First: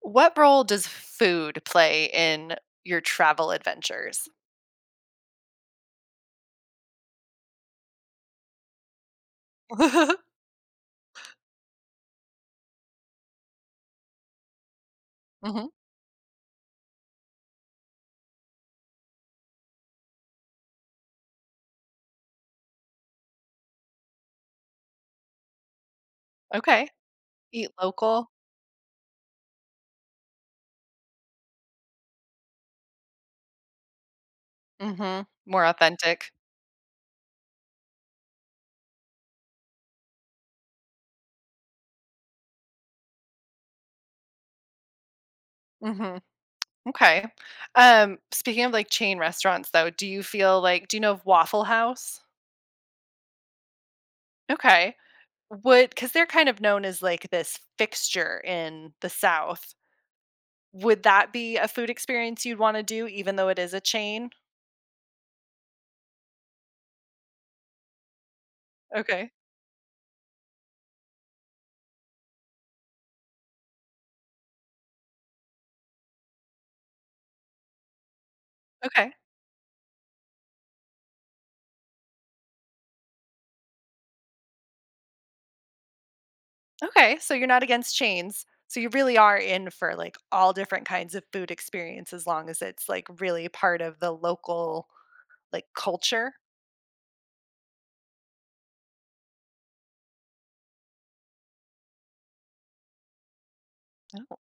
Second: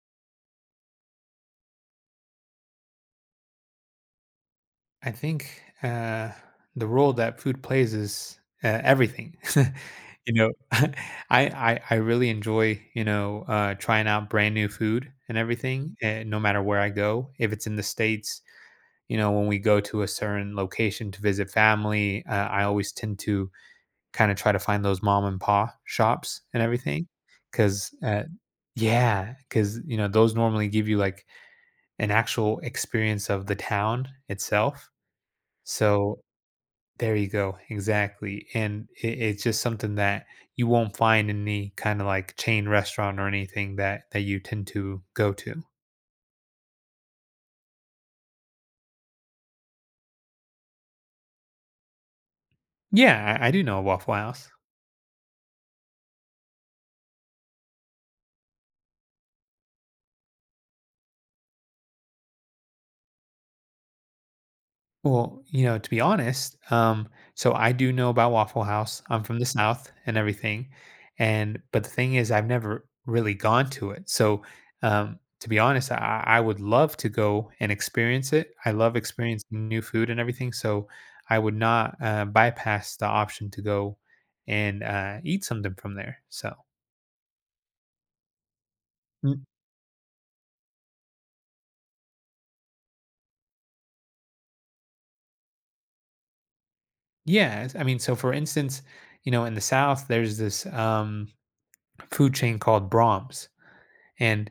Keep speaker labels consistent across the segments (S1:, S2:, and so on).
S1: What role does food play in your travel adventures?
S2: I think, the role that food plays is, everything. You know, I really enjoy, trying out brand new food and
S1: Mhm,
S2: everything, and no matter where I go, if it's in the States, you know, when we go to a certain location to visit family, I always tend to kinda try to find those mom and pa shops and
S1: okay.
S2: everything,
S1: Eat
S2: because
S1: local.
S2: yeah, because you know, those normally give you, like, an actual experience of the town itself.
S1: Mhm, more
S2: So
S1: authentic.
S2: there you go. Exactly. And it's just something that you won't find in any kind of like chain restaurant or anything that you tend to go to.
S1: Mhm, okay. Speaking of, like, chain restaurants, though, do you know of Waffle House?
S2: Yeah, I do know a Waffle House.
S1: Okay. Would because 'Cause they're kind of known as, like, this fixture in the South. Would that be a food experience you'd wanna do even though it is a chain?
S2: Well, you know, to be honest, so I do know about Waffle House. I'm
S1: Okay,
S2: from the South and everything, and but the thing is, I've never really gone to it. So, to be honest, I would love to go and experience it. I love
S1: okay.
S2: experiencing new food and everything. So, I would not bypass the option to go and eat something from there. So,
S1: Okay, so you're not against chains. So you really are
S2: mm.
S1: in for like all different kinds of food experience as long as it's like really part of the local like culture.
S2: Yeah, I mean, so for instance, you know, in the South, there's this food chain called Brahms,
S1: Oh,
S2: and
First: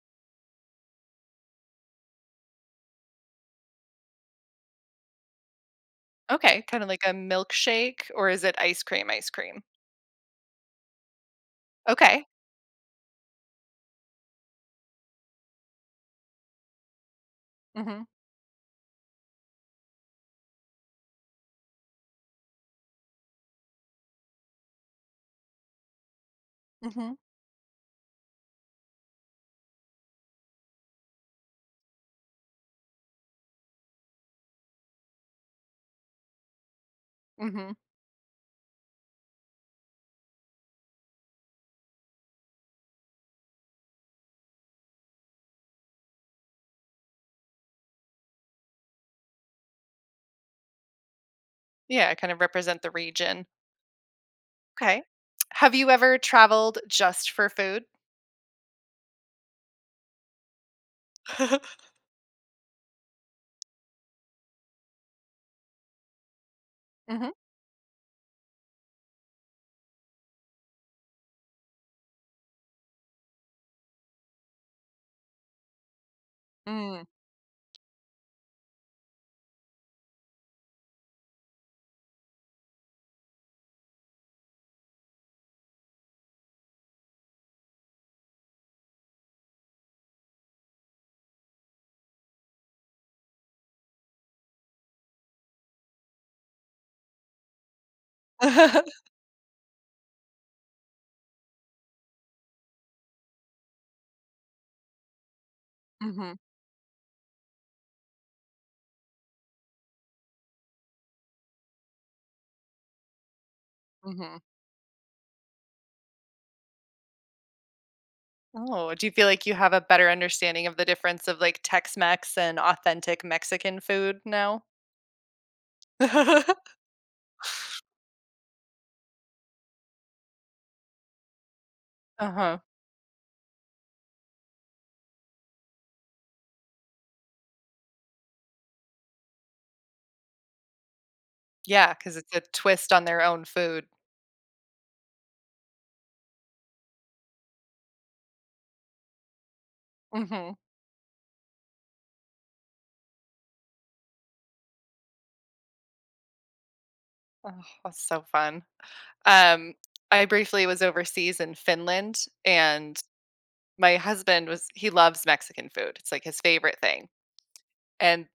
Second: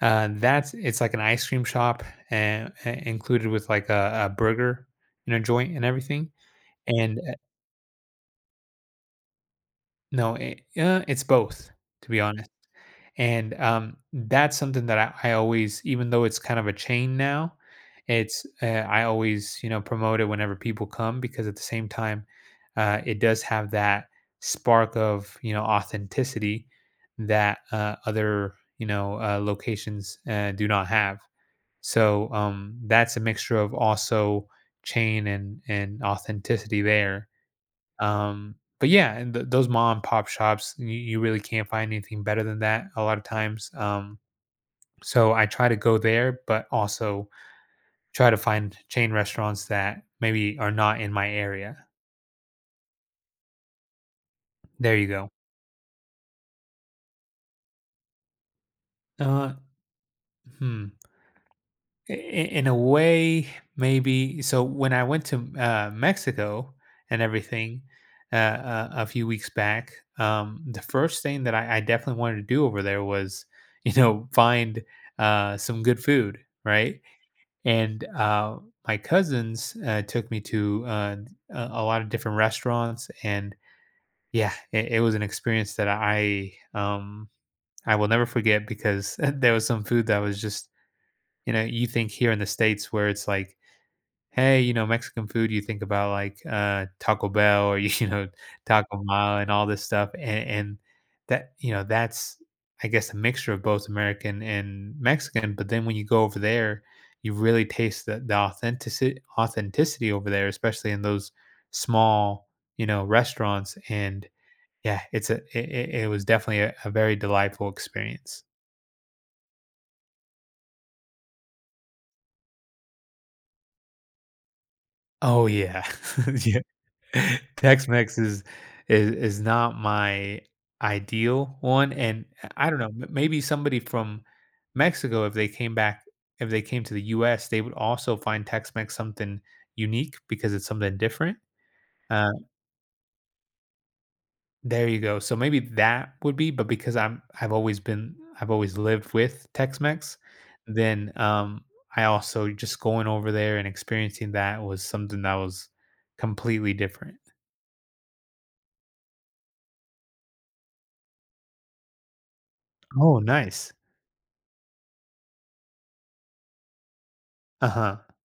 S2: That's it's like an ice cream shop and included with like a burger, you know, joint and everything.
S1: okay, kind of like a
S2: And
S1: milkshake, or is it ice cream? Ice cream.
S2: no, it's both to be
S1: Okay.
S2: honest. And that's something that I always, even though it's kind of a chain now,
S1: Mhm.
S2: it's I always you know promote it whenever people come because at the same time, it does have that spark of you know authenticity
S1: Mhm.
S2: that other you know locations do not have. So that's a mixture of also chain and authenticity there.
S1: Mhm.
S2: But yeah, and those mom and pop shops, you really can't find anything better than that a lot of times. So I try to go there, but also try to find chain restaurants that maybe are not in my area.
S1: Yeah, kind of represent the region.
S2: There
S1: Okay.
S2: you go.
S1: Have you ever traveled just for food?
S2: Uh, hmm. In a way maybe so when I went to Mexico and
S1: Mhm.
S2: everything a few weeks back, the first thing that I definitely wanted to do over there was you know find some good food right.
S1: Mm.
S2: And my cousins took me to a lot of different restaurants, and yeah it was an experience that I will never forget because there was some food that was just you know you think here in the states where it's like hey, you know, Mexican food, you think about like Taco Bell or you know Taco Mall and all this stuff, and that you know that's I guess a mixture of both American and Mexican. But then when you go
S1: Mhm.
S2: over there, you really taste the authenticity over there, especially in those small you know restaurants. And
S1: Mhm.
S2: yeah, it was definitely a very delightful experience.
S1: Oh, do you feel like you have a better understanding of the difference of like Tex-Mex and authentic Mexican food now?
S2: Oh yeah, yeah, Tex-Mex is not my ideal one, and
S1: Uh-huh.
S2: I don't know, m maybe somebody from Mexico, if they came to the US, they would also find Tex-Mex something unique because it's something different.
S1: Yeah, yeah, because
S2: Uh,
S1: it's a twist on their own food.
S2: there you go. So maybe that would be, but because I'm I've always lived with Tex-Mex,
S1: Mhm.
S2: then, I also just going over there and experiencing that was something that was completely different.
S1: Oh, that's so fun. Um, I briefly was overseas in Finland, and
S2: Oh, nice.
S1: my husband was he loves Mexican food. It's like his favorite thing,
S2: Uh-huh.
S1: and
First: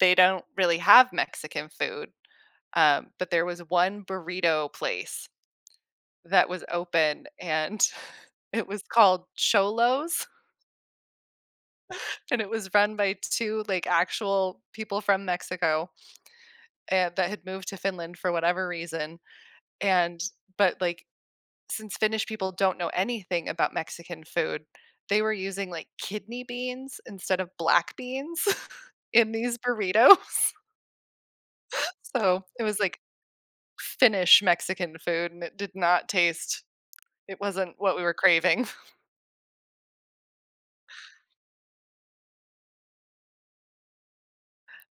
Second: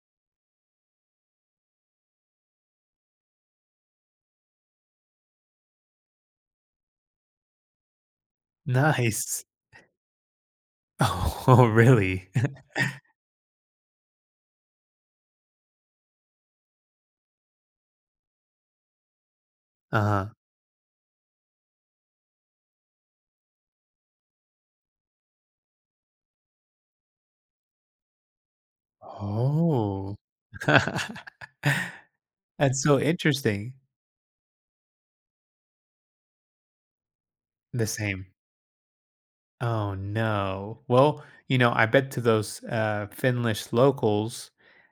S1: they don't really have Mexican food, but there was one burrito place that was open and it was called
S2: Nice.
S1: Cholos
S2: Oh, really?
S1: and it was run by 2, like, actual people from Mexico, and that had moved to Finland for whatever reason, and
S2: Uh-huh.
S1: but, like, since Finnish people don't know anything about Mexican food, they were using, like, kidney beans instead of black beans in these
S2: Oh.
S1: burritos. So, it was,
S2: That's so
S1: like,
S2: interesting.
S1: Finnish Mexican food, and it did not taste it wasn't
S2: The
S1: what we were
S2: same.
S1: craving.
S2: Oh, no. Well, you know, I bet to those, Finnish locals,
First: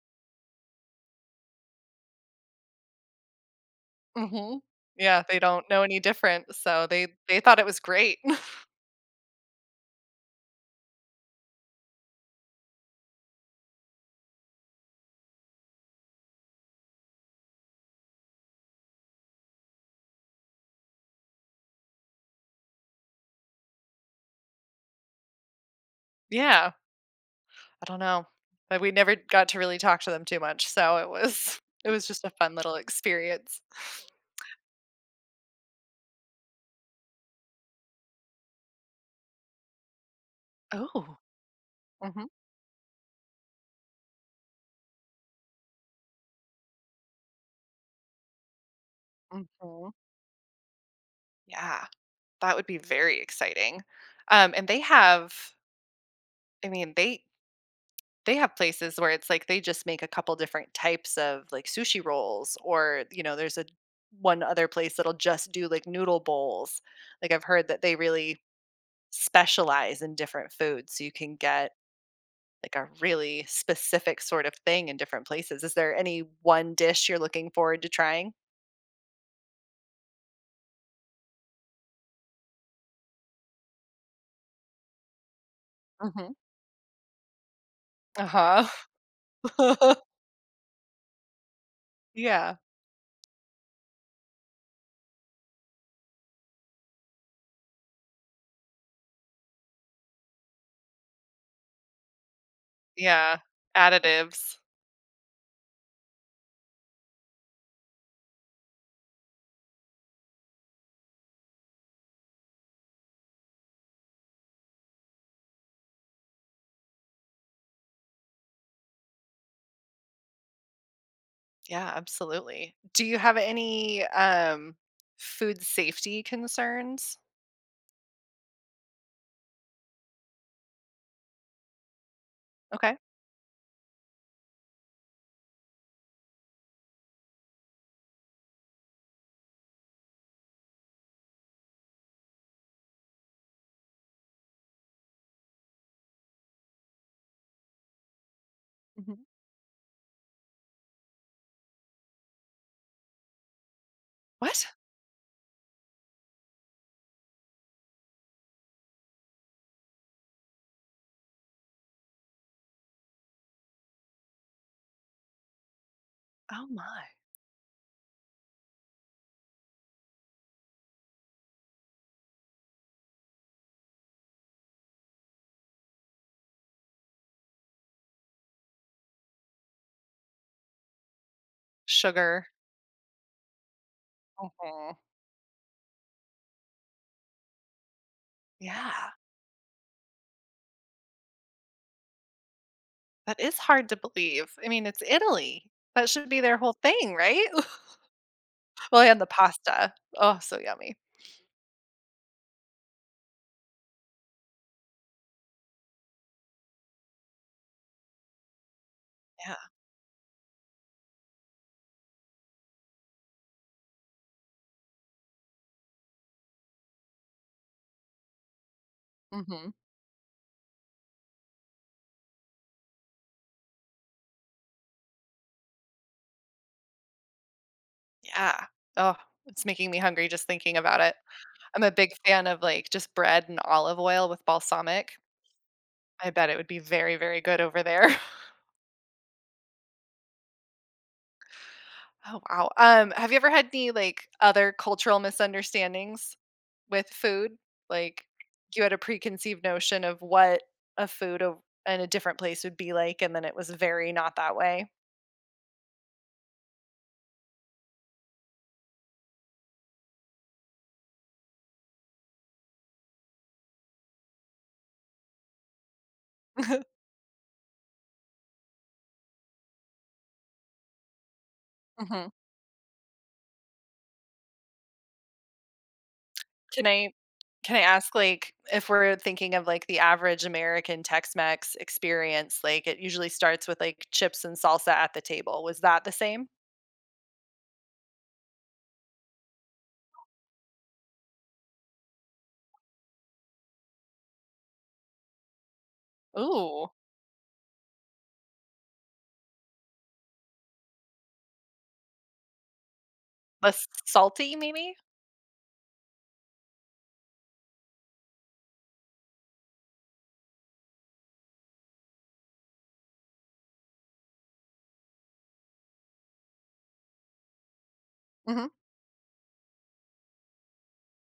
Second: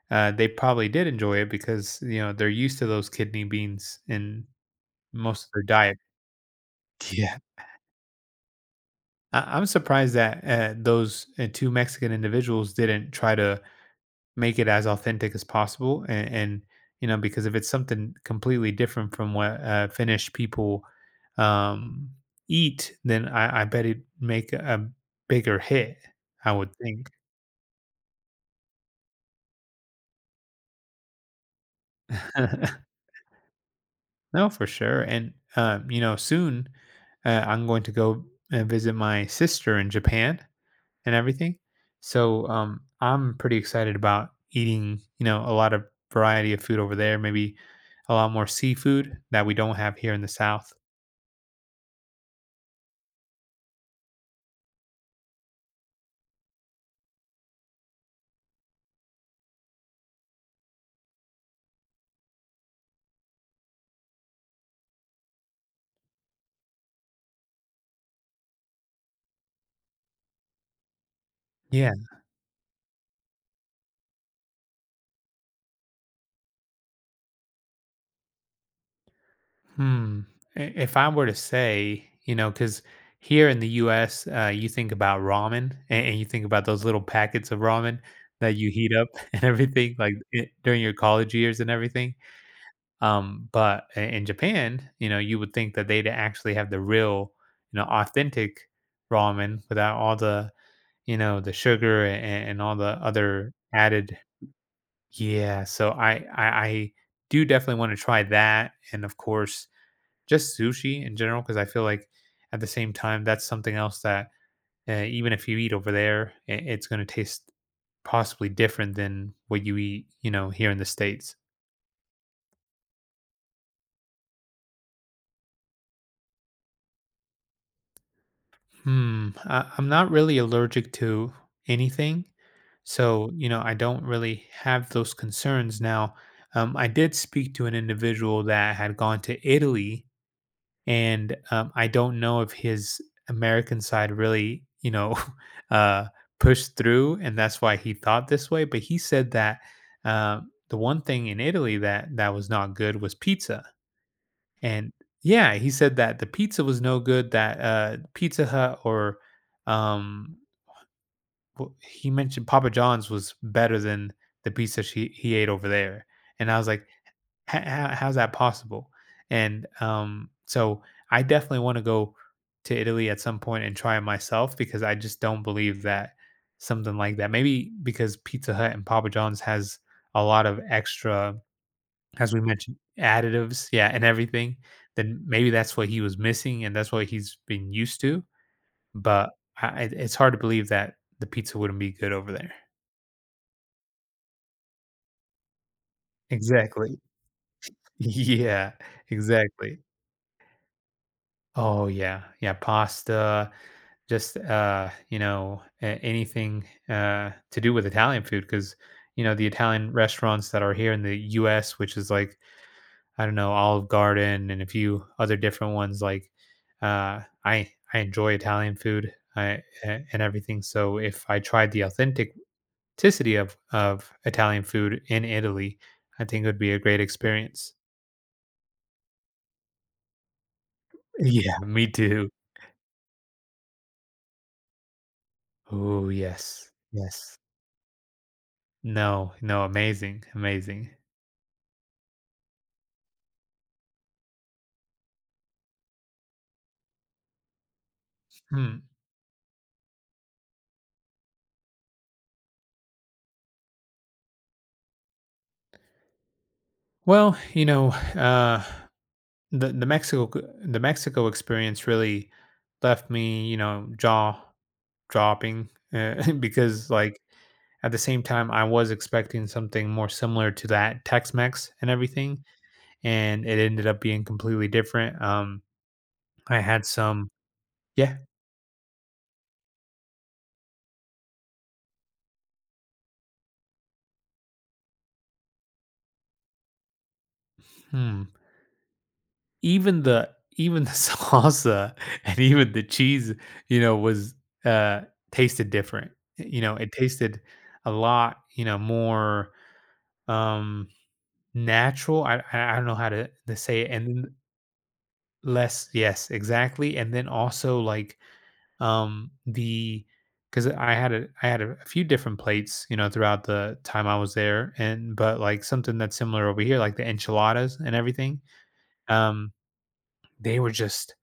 S2: they probably did enjoy it because, you know, they're used to those kidney beans in
S1: Mhm. Yeah, they
S2: most of their
S1: don't know
S2: diet.
S1: any different, so they
S2: Yeah.
S1: they thought it was great.
S2: I'm surprised that, those, 2 Mexican individuals didn't try to make it as authentic as possible and you know because if it's something completely different from what finnish people um eat then I bet it'd make a bigger hit I
S1: Yeah,
S2: would think.
S1: I don't know, but we never got to really talk to them too much, so it was it was just a fun little experience.
S2: No for sure, and you know soon, I'm going to go and visit my sister in Japan and
S1: Oh.
S2: everything.
S1: Mhm,
S2: So I'm pretty excited about eating, you know, a lot of variety of food over there. Maybe a lot more seafood that we don't
S1: mhm.
S2: have here in the South.
S1: Yeah, that would be very exciting. And they have I mean, they have places where it's like they just make a couple different types of, like, sushi rolls or, you know, there's a one other place that'll just do, like, noodle bowls. Like, I've heard that they really specialize in different foods so you can get
S2: Yeah.
S1: like a really specific sort of thing in different places. Is there any one dish you're looking forward to trying?
S2: Hmm. If I were to say, you know, because here in the U.S., you think about ramen and you
S1: Mhm.
S2: think about those little packets of ramen that
S1: Uh-huh.
S2: you heat up and everything, during your college years and everything.
S1: Yeah.
S2: But in Japan, you know, you would think that they'd actually have the real, you know, authentic ramen without all the, you know, the sugar and all the
S1: Yeah.
S2: other added.
S1: Additives.
S2: Yeah. So I do definitely want to try that. And of course, just sushi in general, because I feel like at the same time, that's something else that even if you eat over there, it's going to taste possibly different than what you eat, you know, here in the States.
S1: Yeah, absolutely. Do you have any, food safety concerns?
S2: Hmm, I'm not really allergic to anything.
S1: Okay.
S2: So, you know, I don't really have those concerns. Now, I did speak to an individual that had gone to Italy, and I don't know if his American side really, you know, uh, pushed through, and that's why he thought this way. But he
S1: Mhm.
S2: said that uh, the one thing in Italy that was not good was pizza,
S1: What?
S2: and yeah, he said that the pizza was no good. That Pizza Hut or um, he mentioned Papa John's was better than the pizza she he ate over there. And I
S1: Oh
S2: was like,
S1: my.
S2: How's that possible?" And so I definitely want to go to Italy at some point and try it myself because I just don't believe that something like that. Maybe because Pizza Hut and Papa John's has a lot of extra, as we
S1: Sugar.
S2: mentioned, additives, yeah, and everything,
S1: Mhm.
S2: then maybe that's what he was missing and that's what he's been used to,
S1: Yeah.
S2: but I it's hard to believe that the pizza wouldn't be good over there.
S1: That is hard to believe. I mean, it's Italy. That should be their whole
S2: Exactly.
S1: thing, right?
S2: Yeah,
S1: Well, and the
S2: exactly.
S1: pasta. Oh, so yummy.
S2: Oh, yeah, yeah, pasta, just, you know, a anything, to do with Italian food, because you know, the
S1: Yeah.
S2: Italian restaurants that are here in the US, which is like I don't know, Olive Garden and a few other different ones. Like, I enjoy Italian food
S1: Mhm.
S2: and everything. So if I tried the authenticity of Italian food in Italy, I think it would be a great experience.
S1: Yeah. Oh, it's making me hungry just thinking about it.
S2: Yeah,
S1: I'm
S2: me
S1: a big
S2: too.
S1: fan of, like, just bread and olive oil with balsamic.
S2: Oh
S1: I bet it would
S2: yes,
S1: be very,
S2: yes.
S1: very good over there.
S2: No, no, amazing, amazing.
S1: Oh, wow. Have you ever had any, like, other cultural misunderstandings with food? Like, you
S2: Hmm.
S1: had a preconceived notion of what a food o in a different place would be like, and then it was very not that way?
S2: Well, you know, uh, the the Mexico the Mexico experience really left me, you know, jaw dropping, because, like, at the same time, I was expecting something more similar to that Tex-Mex and
S1: Mhm.
S2: everything, and it ended up being completely different. I had
S1: Can I
S2: some
S1: can I ask,
S2: yeah,
S1: like, if we're thinking of, like, the average American Tex-Mex experience, like, it usually starts with, like, chips and salsa at the table. Was that the same?
S2: hmm, even the even the salsa and even the cheese, you know, was, uh, tasted different. You know,
S1: Ooh,
S2: it tasted a lot, you know, more, um, natural. I don't know how to say
S1: less
S2: it, and then
S1: salty maybe?
S2: less yes, exactly, and then also, like, the because I had a few different plates, you know, throughout the time I was there, and but like something that's similar over here, like the enchiladas and everything.
S1: Mhm,
S2: Um, they were just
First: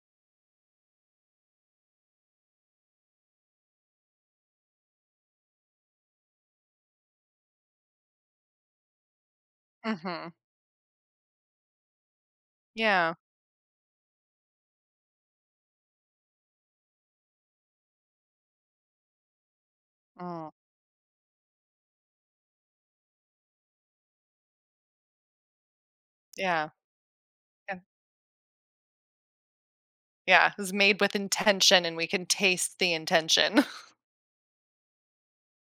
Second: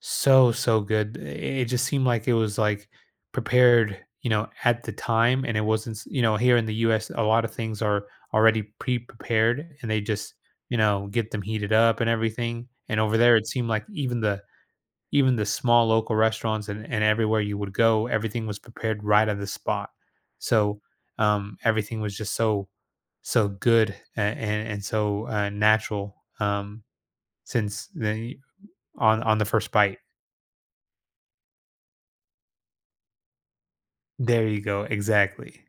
S2: so so good. It just seemed like it was like prepared, you know, at the time, and it wasn't. You know, here in the U.S., a lot of things are already pre-prepared, and they
S1: mhm.
S2: just you know get them heated up and everything. And
S1: Yeah.
S2: over there, it seemed like even the small local restaurants and everywhere you would go, everything was prepared right on the spot.
S1: Mm,
S2: So everything was just so so good and so natural,
S1: yeah,
S2: um,
S1: yeah,
S2: since the on the first bite.
S1: yeah, it was made with intention and we can taste the intention.
S2: There you go. Exactly.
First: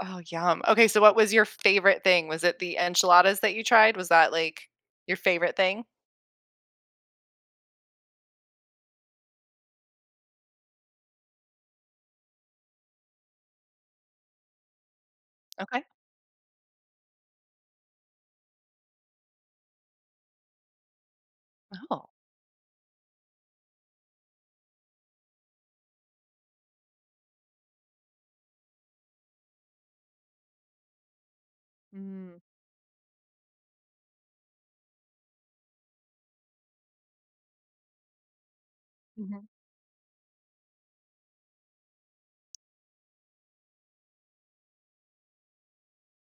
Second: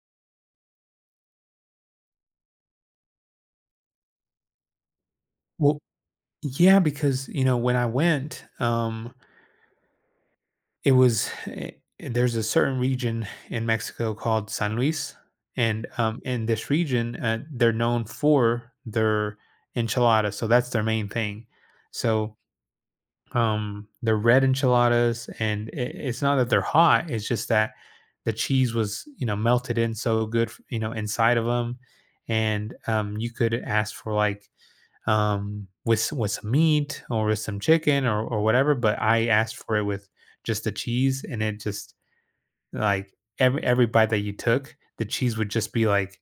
S1: Oh, yum. Okay, so what was your favorite thing? Was it the enchiladas that you tried? Was that, like, your favorite
S2: Well,
S1: thing?
S2: yeah, because you know when I went, It was eh, there's a certain region in Mexico called San Luis,
S1: Okay.
S2: and, in this region, they're known for their enchiladas, so that's their main thing.
S1: Oh.
S2: So, the red enchiladas, and I it's not that they're hot, it's just that the cheese was, you know, melted in so good, f you know, inside of them,
S1: Mm,
S2: and, you could ask for, like, with some meat or with some chicken or whatever. But I
S1: mhm.
S2: asked for it with just the cheese, and it just like every bite that you took, the cheese would just be like,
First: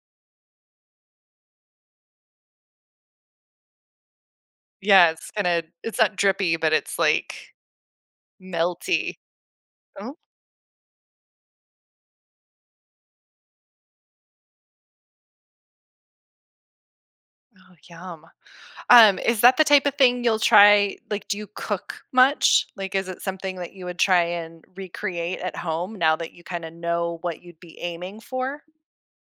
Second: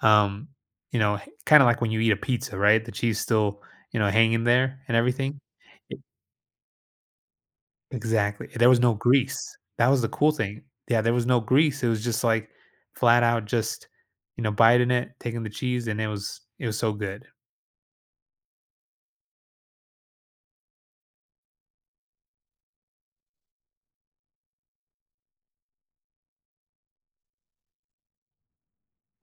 S2: um, you know, kind of like when you eat a pizza, right? The cheese still you know hanging there and
S1: Yeah,
S2: everything. E-
S1: it's not drippy, but it's, like,
S2: Exactly. There was no
S1: melty.
S2: grease. That was the
S1: Oh,
S2: cool thing. Yeah, there was no grease. It was just like flat out, just you know, biting it, taking the cheese, and it was so good.
S1: oh, yum. Is that the type of thing do you cook much? Like, is it something that you would try and recreate at home now that you kinda know what you'd be aiming for?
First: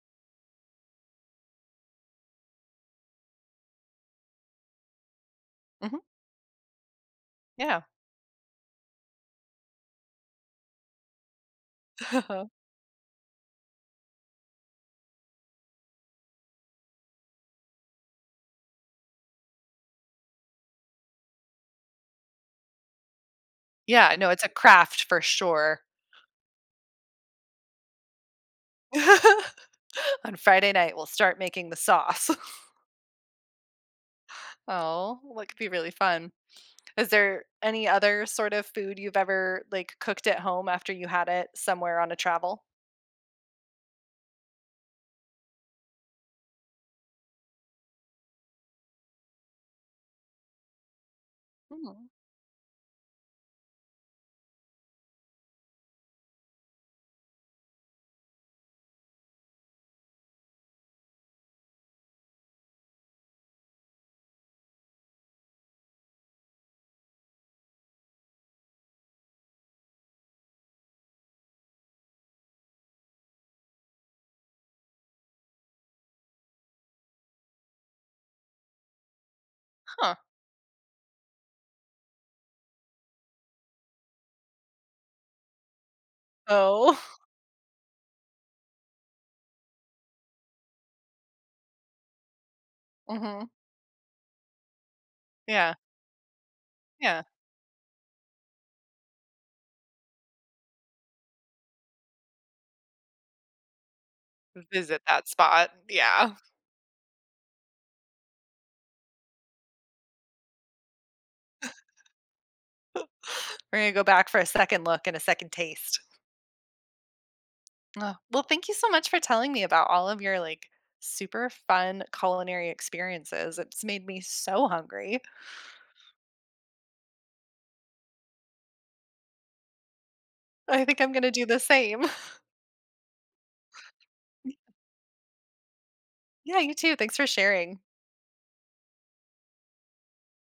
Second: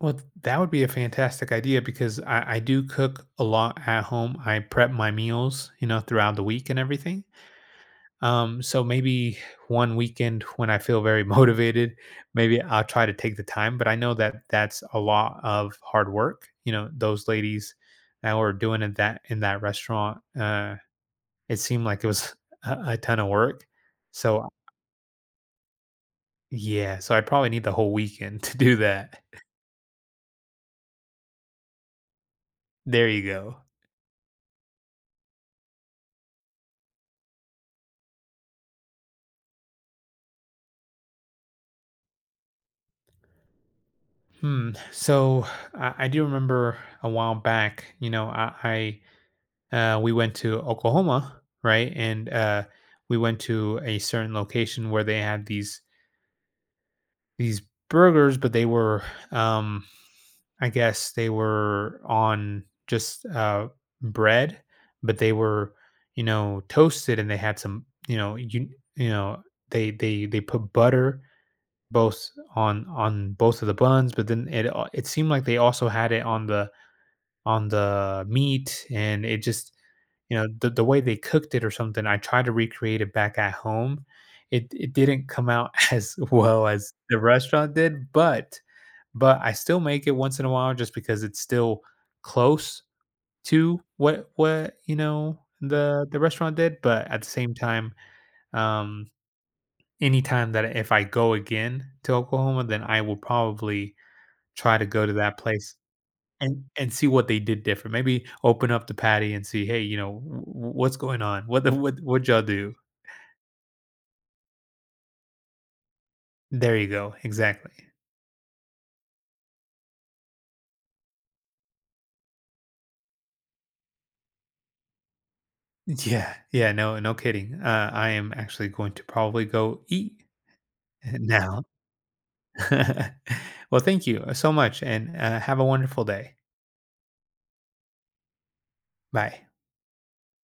S2: Well, that would be a fantastic idea because I do cook a lot at home. I prep my meals, you
S1: Mhm,
S2: know, throughout the week and everything.
S1: yeah.
S2: So maybe one weekend when I feel very motivated, maybe I'll try to take the time. But I know that that's a lot of hard work. You know, those ladies that were doing it that in that restaurant, it seemed like it was a ton of work.
S1: Yeah, no, it's
S2: So
S1: a craft for sure.
S2: yeah, so I probably need the whole weekend to do that.
S1: On Friday night, we'll start making the sauce.
S2: There you go.
S1: Oh, well, that could be really fun. Is there any other sort of food you've ever, like, cooked at home after you had it somewhere on a travel?
S2: Hmm. So I do remember a while back. You know, I we went to Oklahoma, right?
S1: Mm,
S2: And we went to a certain location where they had these burgers, but they were, um, I guess, they were on just bread, but they were, you know, toasted, and they had some, you know, they put butter both on both of the buns, but then it seemed like they also had it on the meat, and it just
S1: huh.
S2: you know the way they cooked it or something. I tried to recreate it back at home. It didn't come out as well as
S1: Oh.
S2: the restaurant did, but I still make it once in a while just because it's still close
S1: Mhm.
S2: to what you know
S1: Yeah,
S2: the restaurant did. But
S1: yeah.
S2: at the same time, um anytime that if I go again to Oklahoma, then I will probably try to
S1: Visit
S2: go to
S1: that
S2: that
S1: spot,
S2: place
S1: yeah.
S2: and see what they did different. Maybe open up the Patty and see, "Hey, you know, w w what's going on? What the what y'all do?"
S1: We're gonna go back for a second look and a second taste.
S2: There you go, exactly.
S1: Oh, well, thank you so much for telling me about all of your, like, super fun culinary experiences. It's made me so hungry.
S2: Yeah, yeah, no, no kidding. I am actually going to probably go eat
S1: I think I'm gonna do the
S2: now.
S1: same.
S2: Well, thank you, so much, and, have a wonderful day.
S1: Yeah, you too. Thanks for sharing.
S2: Bye.